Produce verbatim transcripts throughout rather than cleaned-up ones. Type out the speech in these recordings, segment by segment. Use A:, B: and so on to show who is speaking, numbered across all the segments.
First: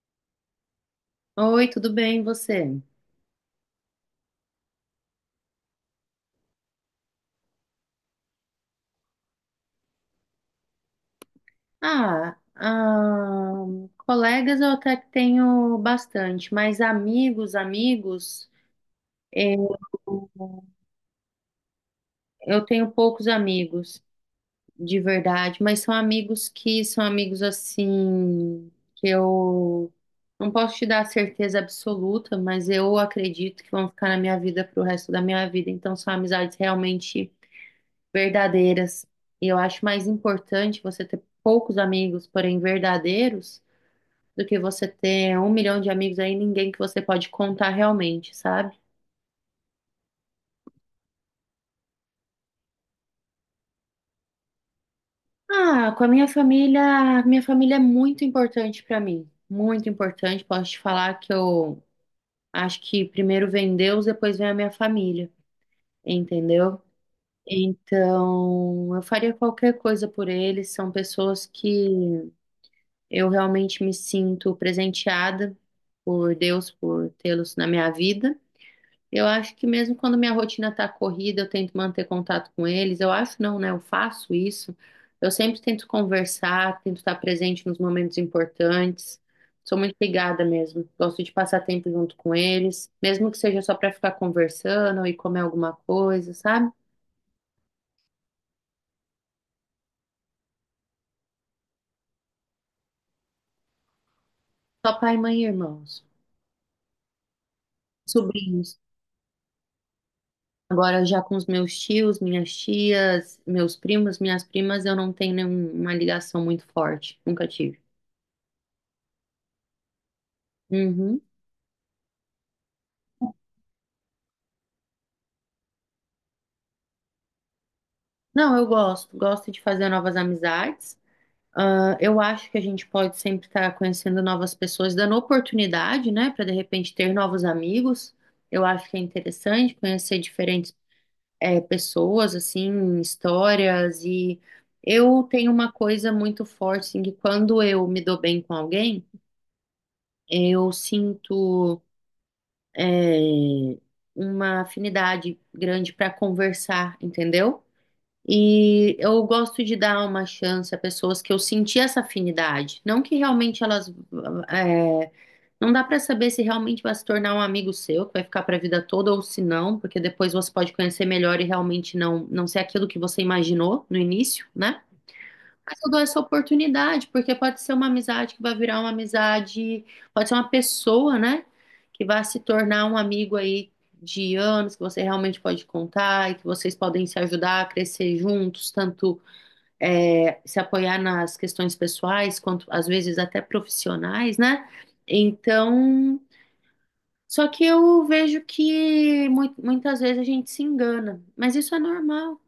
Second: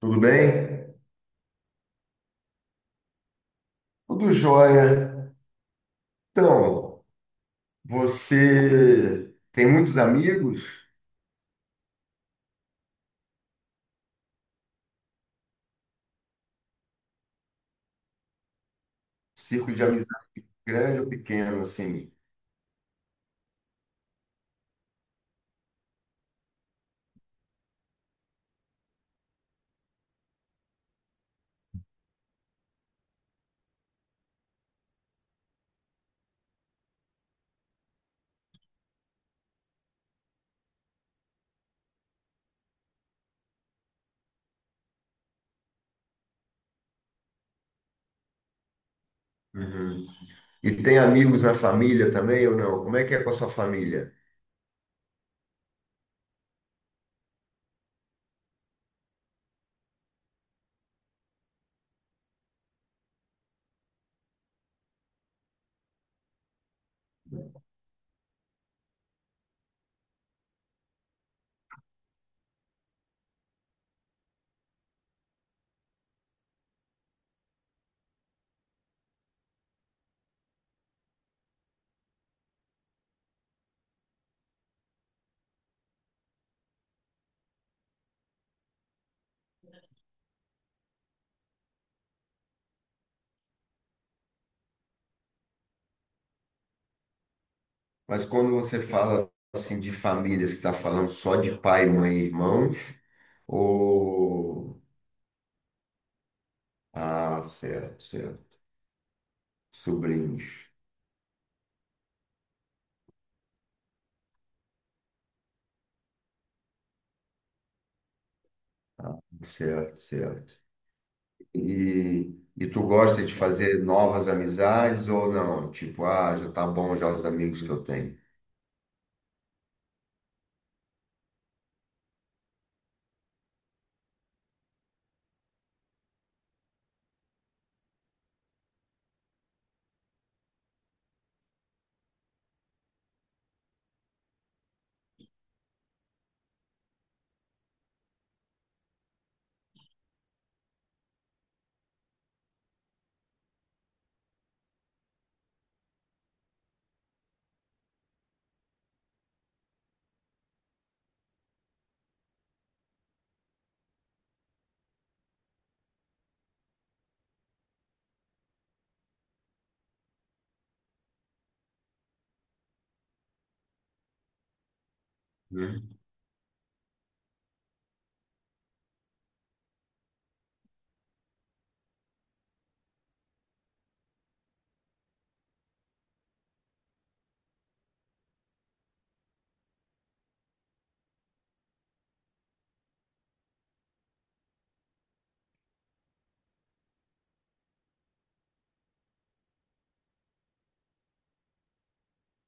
A: Tudo bem?
B: Oi, tudo bem, e você?
A: Tudo jóia. Então, você tem muitos amigos?
B: Ah, ah, colegas eu até que tenho bastante, mas amigos, amigos,
A: Círculo
B: eu,
A: de amizade grande ou pequeno, assim?
B: eu tenho poucos amigos, de verdade, mas são amigos que são amigos assim, que eu não posso te dar certeza absoluta, mas eu acredito que vão ficar na minha vida pro resto da minha vida, então são amizades realmente verdadeiras. E eu acho mais importante você ter poucos amigos, porém verdadeiros do que você ter um milhão de amigos aí, ninguém que você pode contar realmente, sabe?
A: Uhum. E tem amigos na família também ou não? Como é que é com a sua família?
B: Ah, com a minha família, minha família é muito importante pra mim, muito importante. Posso te falar que eu acho que primeiro vem Deus, depois vem a minha família, entendeu? Então, eu faria qualquer coisa por eles. São pessoas que eu realmente me sinto presenteada por Deus por tê-los na minha vida. Eu acho que mesmo quando minha rotina tá corrida, eu tento manter contato com eles. Eu acho não, né? Eu faço isso. Eu sempre tento conversar, tento estar presente nos momentos importantes. Sou muito ligada mesmo. Gosto de passar tempo junto com eles, mesmo que seja só para ficar conversando e comer alguma coisa, sabe?
A: Mas quando você fala assim de família, você está falando só de pai, mãe e irmão? Ou...
B: Só pai, mãe e irmãos,
A: Ah, certo, certo.
B: sobrinhos.
A: Sobrinhos.
B: Agora já com os meus tios, minhas tias, meus primos, minhas primas, eu não tenho nenhuma ligação muito forte. Nunca tive.
A: Certo, certo.
B: Uhum.
A: E, e tu gosta de fazer novas amizades ou não? Tipo, ah, já tá bom já os amigos que eu tenho.
B: Não, eu gosto, gosto de fazer novas amizades. Ah, eu acho que a gente pode sempre estar conhecendo novas pessoas, dando oportunidade, né, para de repente ter novos amigos. Eu acho que é interessante conhecer diferentes, eh, pessoas, assim, histórias. E eu tenho uma coisa muito forte, assim, que quando eu me dou bem com alguém, eu sinto, eh, uma afinidade grande para conversar, entendeu? E eu gosto de dar uma chance a pessoas que eu senti essa afinidade. Não que realmente elas. É, não dá pra saber se realmente vai se tornar um amigo seu, que vai ficar pra vida toda, ou se não, porque depois você pode conhecer melhor e realmente não, não ser aquilo que você imaginou no início, né? Mas
A: Né?
B: eu dou essa oportunidade, porque pode ser uma amizade que vai virar uma amizade, pode ser uma pessoa, né? Que vai se tornar um amigo aí de anos, que você realmente pode contar e que vocês podem se ajudar a crescer juntos, tanto é, se apoiar nas questões pessoais, quanto às vezes até profissionais, né? Então, só que eu vejo que mu- muitas vezes a gente se engana, mas isso é normal.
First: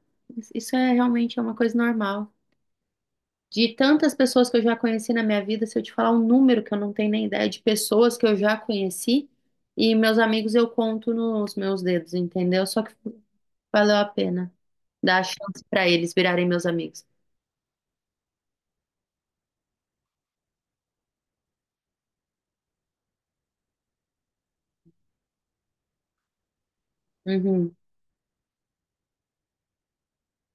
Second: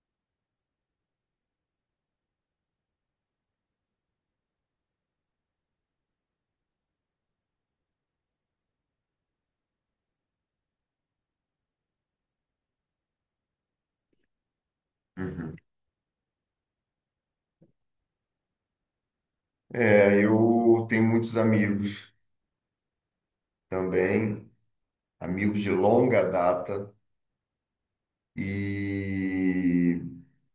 B: Isso é realmente é uma coisa normal. De tantas pessoas que eu já conheci na minha vida, se eu te falar um número que eu não tenho nem ideia de pessoas que eu já conheci e meus amigos eu conto nos meus dedos, entendeu? Só que valeu a pena dar a
A: Uhum.
B: chance para eles virarem meus amigos.
A: É, eu tenho muitos amigos também, amigos de longa data
B: Uhum,
A: e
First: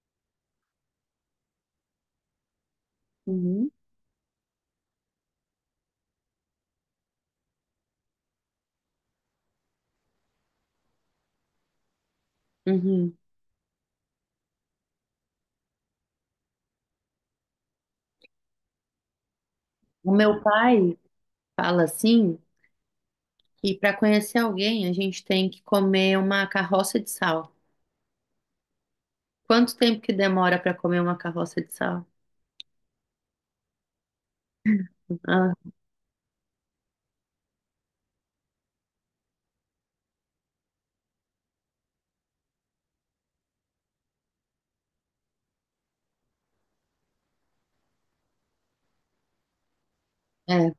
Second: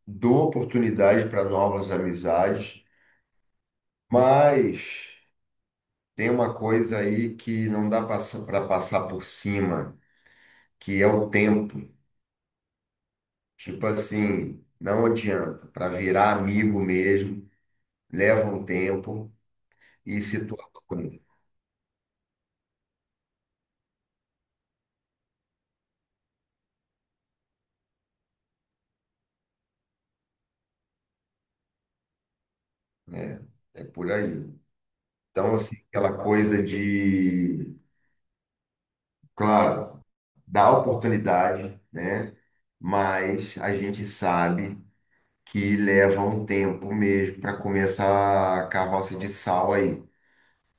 A: dou oportunidade para novas amizades,
B: uhum,
A: mas tem uma coisa aí que não dá para passar por cima, que é o tempo.
B: uhum.
A: Tipo assim, não adianta, para virar amigo mesmo, leva um tempo
B: O
A: e
B: meu
A: situações,
B: pai fala assim que para conhecer alguém a gente tem que comer uma carroça de sal. Quanto tempo que demora para comer uma carroça de sal?
A: né? É por aí. Então,
B: Ah,
A: assim, aquela coisa de, claro, dá oportunidade, né? Mas a gente sabe que leva um tempo mesmo para começar a carroça de sal aí,
B: é.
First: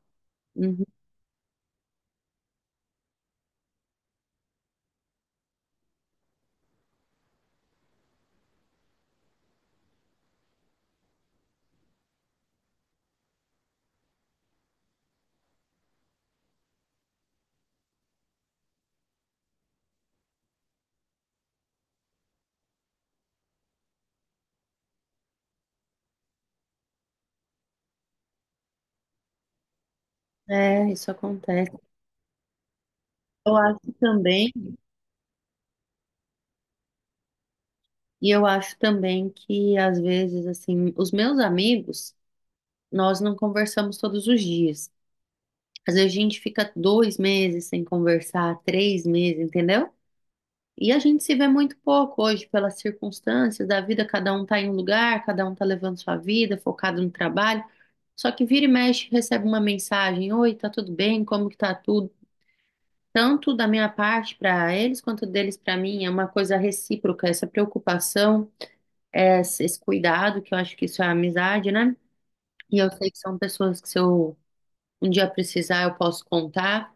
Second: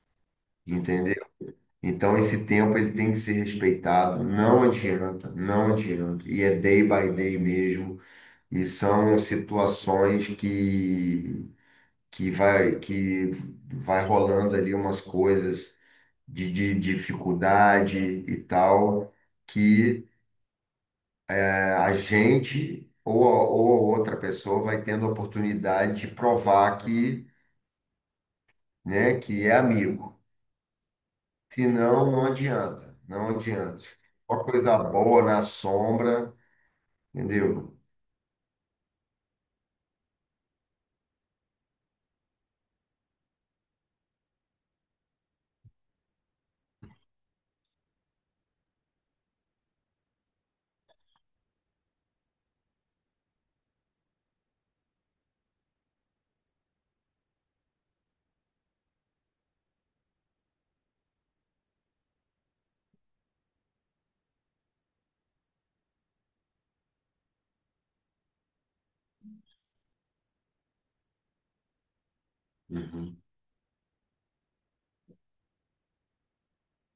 B: Uhum.
A: entendeu? Então, esse tempo ele tem que ser respeitado, não adianta, não adianta. E é day by day mesmo, e são situações que que vai que vai rolando ali umas coisas de, de dificuldade e tal, que eh, a gente ou, a- ou a outra pessoa vai tendo a oportunidade de provar que, né, que é amigo.
B: É, isso acontece.
A: Senão, não adianta, não
B: Eu acho
A: adianta. Uma
B: também.
A: coisa boa na sombra, entendeu?
B: E eu acho também que, às vezes, assim, os meus amigos, nós não conversamos todos os dias. Às vezes a gente fica dois meses sem conversar, três meses, entendeu? E a gente se vê muito pouco hoje pelas circunstâncias da vida, cada um tá em um lugar, cada um tá levando sua vida, focado no trabalho. Só que vira e mexe, recebe uma mensagem: Oi, tá tudo bem? Como que tá tudo? Tanto da minha parte para eles quanto deles para mim, é uma coisa recíproca, essa preocupação. Essa- esse cuidado, que eu acho que isso é amizade, né? E eu sei que
A: Uhum.
B: são pessoas que se eu um dia precisar, eu posso contar.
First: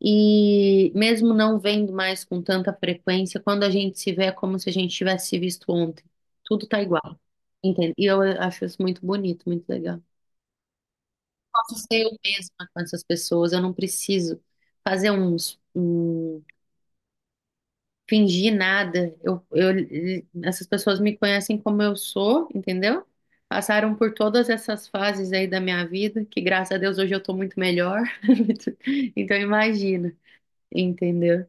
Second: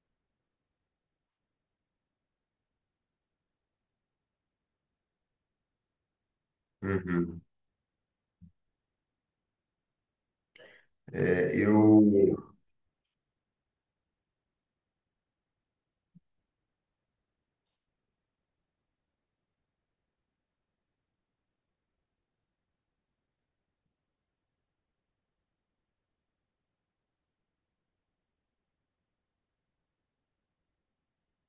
B: E mesmo não vendo mais com tanta frequência, quando a gente se vê é como se a gente tivesse se visto ontem. Tudo tá igual,
A: Uhum.
B: entende? E eu acho isso muito bonito, muito legal.
A: É,
B: Posso ser
A: eu,
B: eu mesma com essas pessoas, eu não preciso fazer uns, um fingir nada. Eu, eu, essas pessoas me conhecem como eu sou, entendeu? Passaram por todas essas fases aí da minha vida, que graças a Deus hoje eu tô muito melhor. Então imagina, entendeu?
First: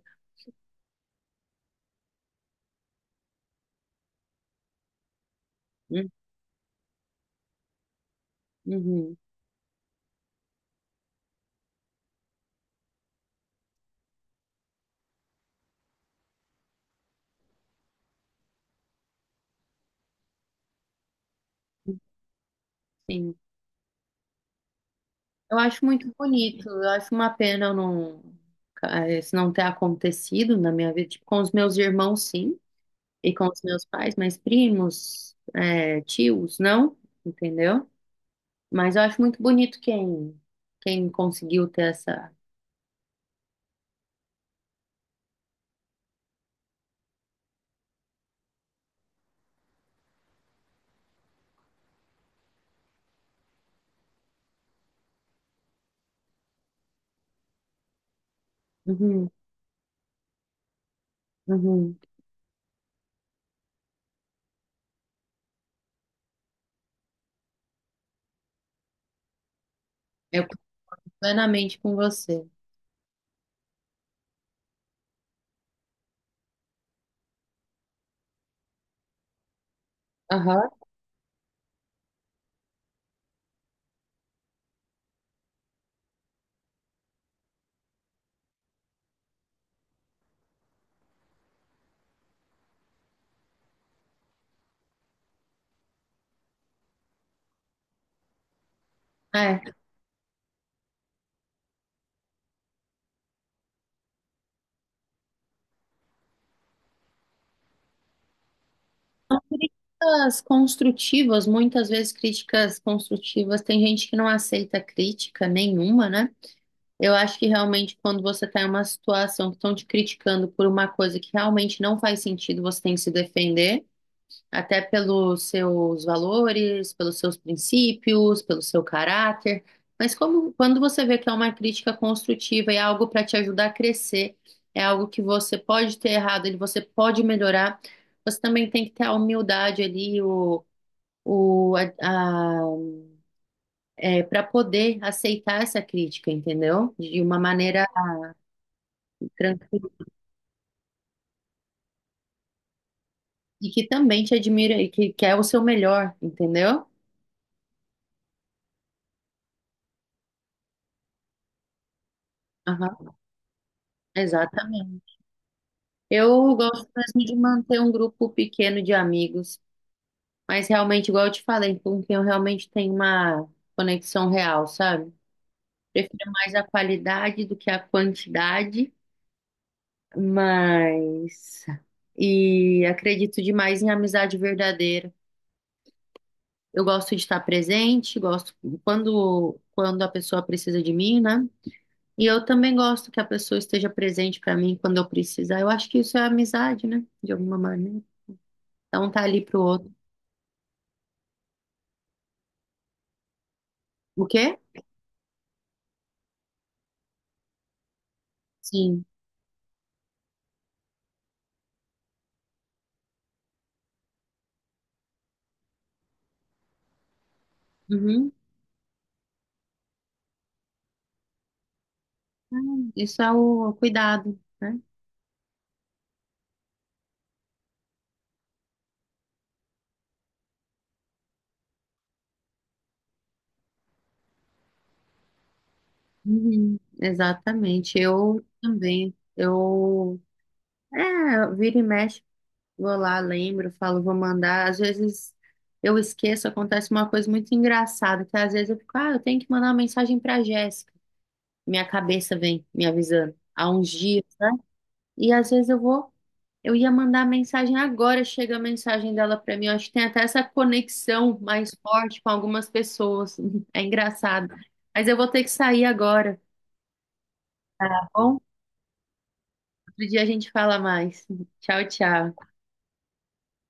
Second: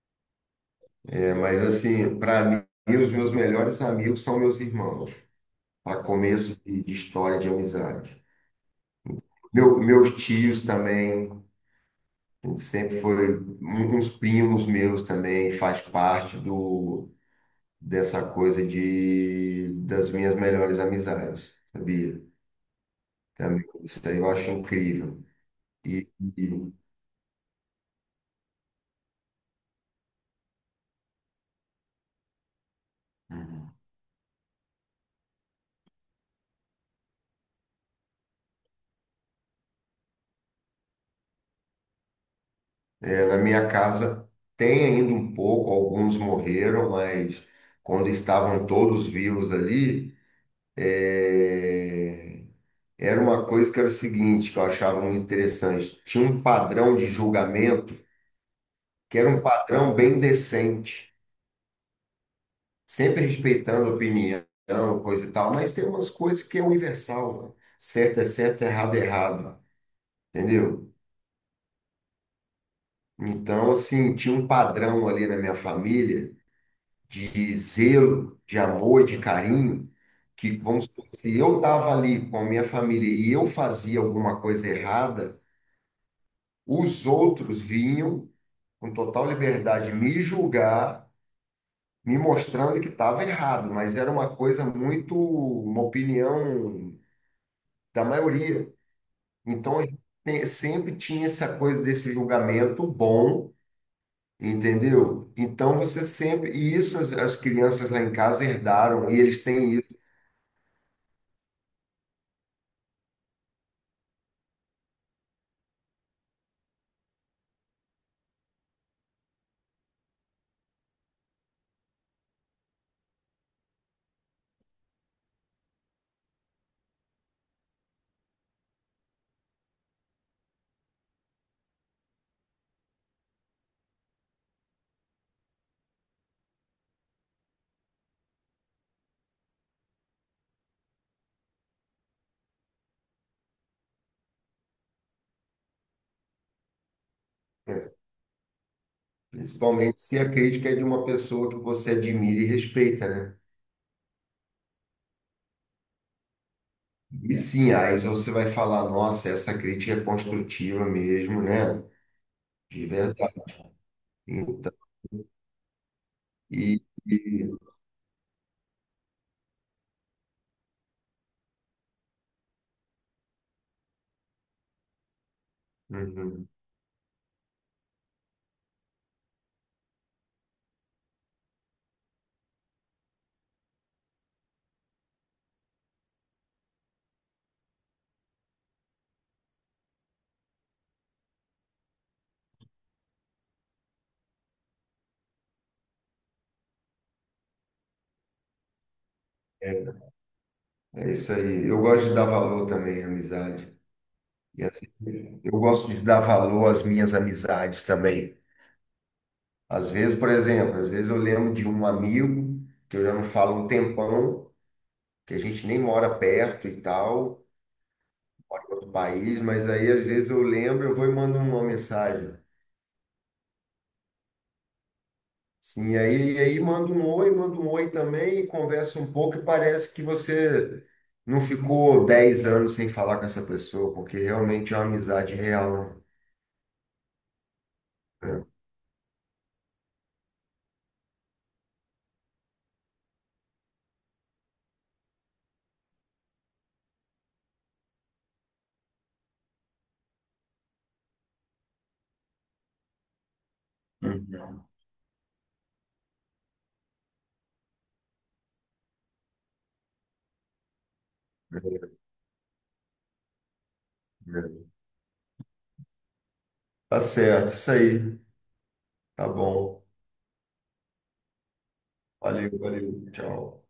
A: é, mas assim, para mim, os meus melhores amigos são meus irmãos, a
B: Hum,
A: começo de, de história de amizade.
B: Uhum,
A: Meu- meus tios também, sempre foi, um- uns primos meus também, faz parte do, dessa coisa de, das minhas melhores amizades, sabia?
B: sim.
A: Também, isso aí eu acho incrível.
B: Eu acho
A: E,
B: muito bonito,
A: e,
B: eu acho uma pena eu não, eh, isso não ter acontecido na minha vida, tipo, com os meus irmãos, sim, e com os meus pais, mas primos, eh, tios, não, entendeu? Mas eu acho muito bonito quem, quem conseguiu ter essa.
A: é, na minha casa tem ainda um pouco, alguns morreram, mas quando estavam todos vivos ali, é, era uma coisa que era o seguinte, que eu achava muito interessante. Tinha um padrão de julgamento que era
B: Uhum,
A: um padrão bem decente,
B: uhum.
A: sempre respeitando a opinião, coisa e tal, mas tem umas coisas que é universal, né? Certo é certo, errado é errado,
B: Eu concordo
A: entendeu?
B: plenamente com você.
A: Então, assim, tinha um padrão ali na minha família de zelo, de amor, de carinho, que,
B: Aham.
A: vamos supor, se eu estava ali com a minha família e eu fazia alguma coisa errada, os outros vinham com total liberdade, me julgar, me mostrando que estava errado, mas era uma coisa muito, uma opinião da maioria.
B: É.
A: Então, a gente tem- sempre tinha essa coisa desse julgamento bom, entendeu? Então, você sempre. E isso as, as crianças lá em casa herdaram, e eles têm isso,
B: Críticas construtivas, muitas vezes críticas construtivas, tem gente que não aceita crítica nenhuma, né? Eu acho que realmente quando você está em uma situação que estão te criticando por uma coisa que realmente não faz sentido, você tem que se defender. Até pelos seus valores, pelos seus princípios, pelo seu caráter. Mas como, quando você vê que é uma crítica construtiva e é algo para te ajudar a crescer, é algo que você pode ter errado, ele você pode melhorar, você também tem que ter a humildade ali, o, o, a, para poder aceitar essa crítica, entendeu? De uma maneira
A: né?
B: tranquila
A: Principalmente se a crítica é de uma pessoa que você admira e respeita, né?
B: e que também te admira e que quer o seu melhor, entendeu?
A: E sim, aí você vai falar, nossa, essa crítica é construtiva mesmo, né? De
B: Aham,
A: verdade.
B: exatamente. Eu
A: E,
B: gosto
A: e-
B: mesmo de manter um grupo pequeno de amigos, mas realmente, igual eu te falei, com quem eu realmente tenho uma conexão real, sabe? Prefiro
A: Uhum.
B: mais a qualidade do que a quantidade, mas. E acredito demais em amizade verdadeira. Eu gosto de estar presente, gosto quando, quando a pessoa precisa de mim, né? E eu também gosto que a pessoa esteja presente para mim quando eu precisar. Eu acho que isso é amizade, né? De alguma maneira. Então tá ali pro outro.
A: É, é isso aí. Eu gosto de dar valor também à amizade.
B: O quê?
A: E assim, eu gosto de dar valor às minhas amizades também.
B: Sim.
A: Às vezes, por exemplo, às vezes eu lembro de um amigo que eu já não falo um tempão, que a gente nem mora perto e tal,
B: Uhum.
A: mora em outro país, mas aí às vezes eu lembro, eu vou e mando uma mensagem.
B: Ah, isso é o cuidado, né?
A: Sim, e aí, e aí manda um oi, manda um oi também, e conversa um pouco e parece que você não ficou dez anos sem falar com essa pessoa, porque realmente é uma amizade real.
B: Uhum. Exatamente. Eu
A: Né?
B: também. Eu, é, vira e mexe, vou lá, lembro, falo, vou mandar. Às vezes eu esqueço, acontece uma coisa muito engraçada, que às vezes eu fico, ah, eu tenho que mandar uma mensagem pra Jéssica. Minha cabeça vem me avisando há uns dias. Né?
A: Uhum.
B: E às vezes eu vou. Eu ia mandar mensagem agora, chega a mensagem dela pra mim. Eu acho que tem até essa conexão mais forte com algumas pessoas. É
A: É,
B: engraçado.
A: é.
B: Mas eu vou ter que sair agora,
A: Tá certo, isso
B: tá
A: aí.
B: bom?
A: Tá bom.
B: Outro dia a gente fala mais. Tchau, tchau.
A: Valeu, valeu. Tchau.